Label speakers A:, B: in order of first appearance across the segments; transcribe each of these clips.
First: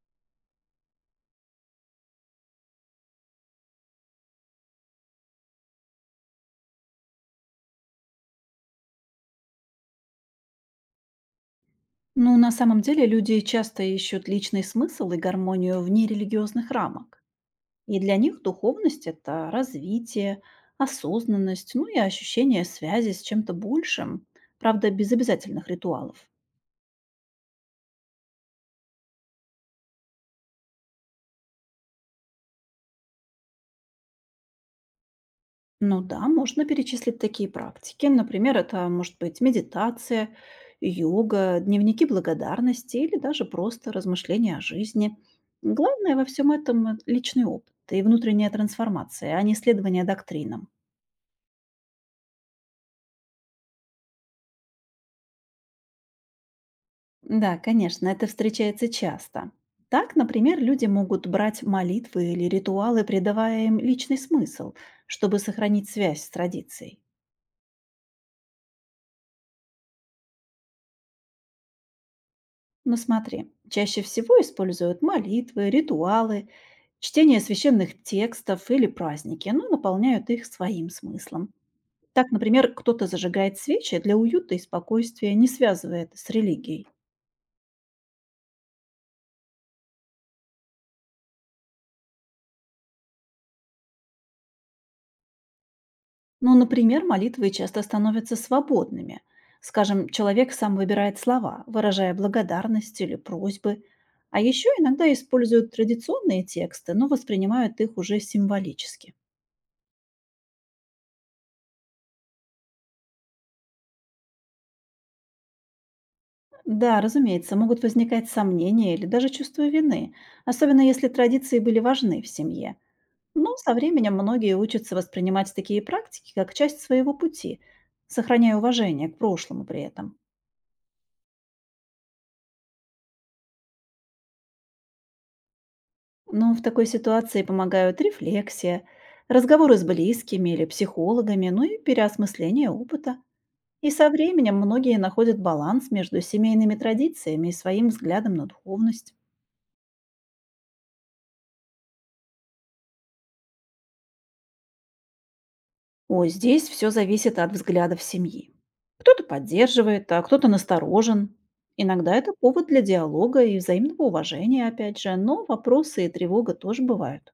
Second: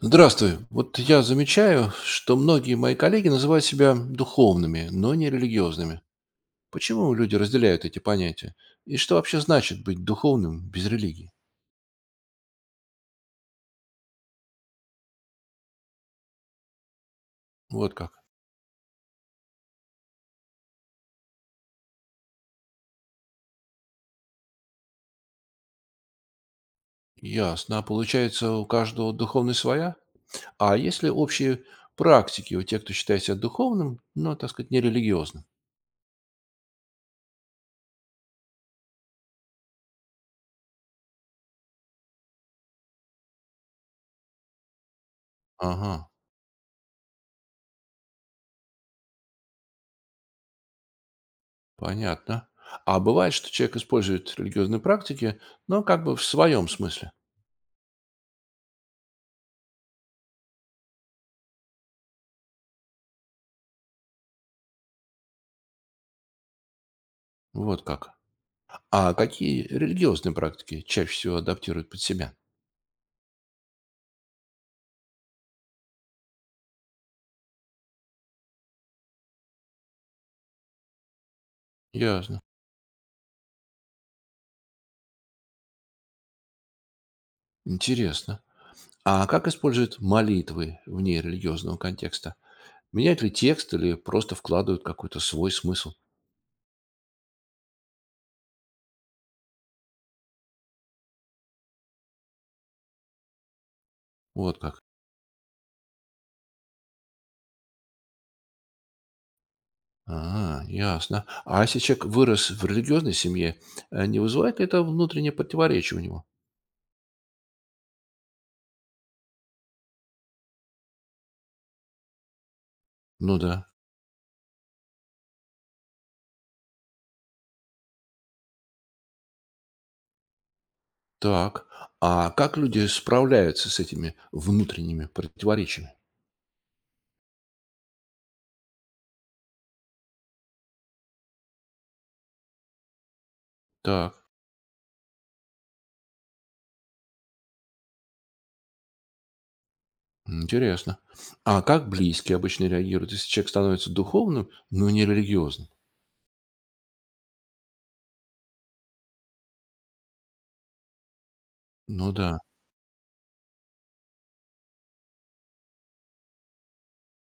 A: Здравствуй. Вот я замечаю, что многие мои коллеги называют себя духовными, но не религиозными. Почему люди разделяют эти понятия? И что вообще значит быть духовным без религии?
B: Ну, на самом деле люди часто ищут личный смысл и гармонию вне религиозных рамок.
A: Вот
B: И для
A: как.
B: них духовность– это развитие, осознанность, ну и ощущение связи с чем-то большим, правда, без обязательных ритуалов.
A: Ясно. А получается, у каждого духовность своя? А если общие практики у тех, кто считает себя духовным, но, так сказать, не религиозным?
B: Ну да, можно перечислить такие практики. Например, это может быть медитация, йога, дневники благодарности или даже просто размышления о жизни.
A: Ага,
B: Главное во всем этом– личный опыт и внутренняя трансформация, а не следование доктринам.
A: понятно. А бывает, что человек использует религиозные практики, но как бы в своем смысле.
B: Да, конечно, это встречается часто. Так, например, люди могут брать молитвы или ритуалы, придавая им личный смысл, чтобы сохранить связь с традицией.
A: Вот как. А какие религиозные практики чаще всего адаптируют под себя?
B: Но смотри, чаще всего используют молитвы, ритуалы, чтение священных текстов или праздники, но наполняют их своим смыслом. Так,
A: Ясно.
B: например, кто-то зажигает свечи для уюта и спокойствия, не связывая это с религией.
A: Интересно. А как используют молитвы вне религиозного контекста? Меняют ли текст или просто вкладывают какой-то свой смысл?
B: Ну, например, молитвы часто становятся свободными. Скажем, человек сам выбирает слова, выражая благодарность или просьбы. А
A: Вот
B: еще
A: как.
B: иногда используют традиционные тексты, но воспринимают их уже символически.
A: А, ясно. А если человек вырос в религиозной семье, не вызывает ли это внутреннее противоречие у него?
B: Да, разумеется, могут возникать сомнения или даже чувство вины, особенно если традиции были важны в семье.
A: Ну да.
B: Но со временем многие учатся воспринимать такие практики как часть своего пути, сохраняя уважение к прошлому при этом.
A: Так. А как люди справляются с этими внутренними противоречиями?
B: Но в такой ситуации помогают рефлексия, разговоры с близкими или психологами, ну и переосмысление опыта. И со
A: Так.
B: временем многие находят баланс между семейными традициями и своим взглядом на духовность.
A: Интересно. А как близкие обычно реагируют, если человек становится духовным, но не религиозным?
B: О, здесь все зависит от взглядов семьи. Кто-то поддерживает, а кто-то насторожен.
A: Ну
B: Иногда это
A: да.
B: повод для диалога и взаимного уважения, опять же, но вопросы и тревога тоже бывают.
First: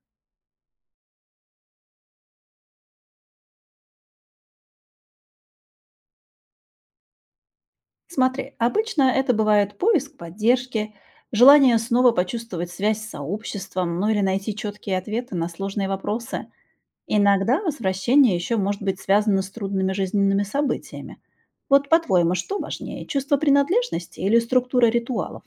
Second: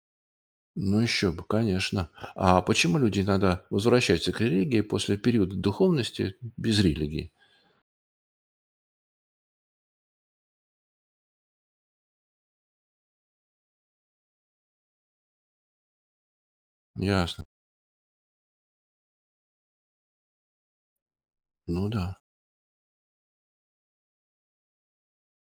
A: Ну еще бы, конечно. А почему люди иногда возвращаются к религии после периода духовности без религии?
B: Смотри, обычно это бывает поиск поддержки, желание снова почувствовать связь с сообществом, ну или найти четкие ответы на сложные вопросы.
A: Ясно.
B: Иногда возвращение еще может быть связано с трудными жизненными событиями. Вот
A: Ну да.
B: по-твоему, что важнее, чувство принадлежности или структура ритуалов?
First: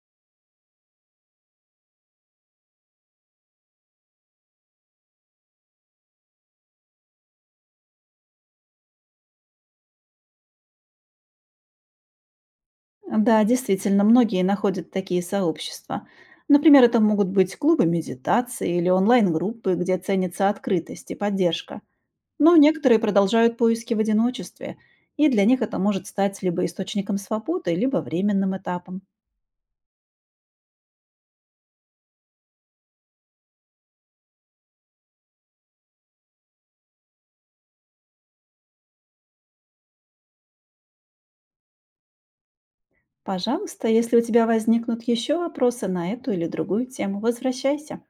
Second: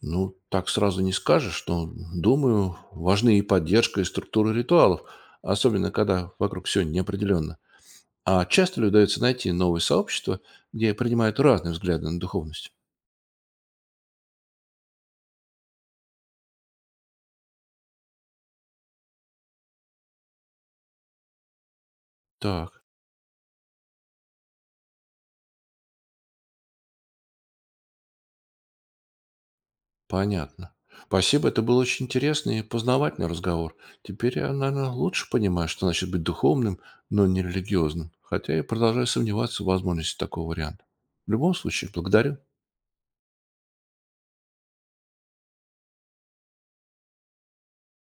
A: Ну, так сразу не скажешь, но, думаю, важны и поддержка, и структура ритуалов, особенно когда вокруг все неопределенно. А часто ли удается найти новые сообщества, где принимают разные взгляды на духовность?
B: Да, действительно, многие находят такие сообщества. Например, это могут быть клубы медитации или онлайн-группы, где ценится открытость и поддержка. Но
A: Так.
B: некоторые продолжают поиски в одиночестве, и для них это может стать либо источником свободы, либо временным этапом.
A: Понятно. Спасибо, это был очень интересный и познавательный разговор. Теперь я, наверное, лучше понимаю, что значит быть духовным, но не религиозным. Хотя я продолжаю сомневаться в возможности такого варианта. В любом случае, благодарю.
B: Пожалуйста, если у тебя возникнут еще вопросы на эту или другую тему, возвращайся.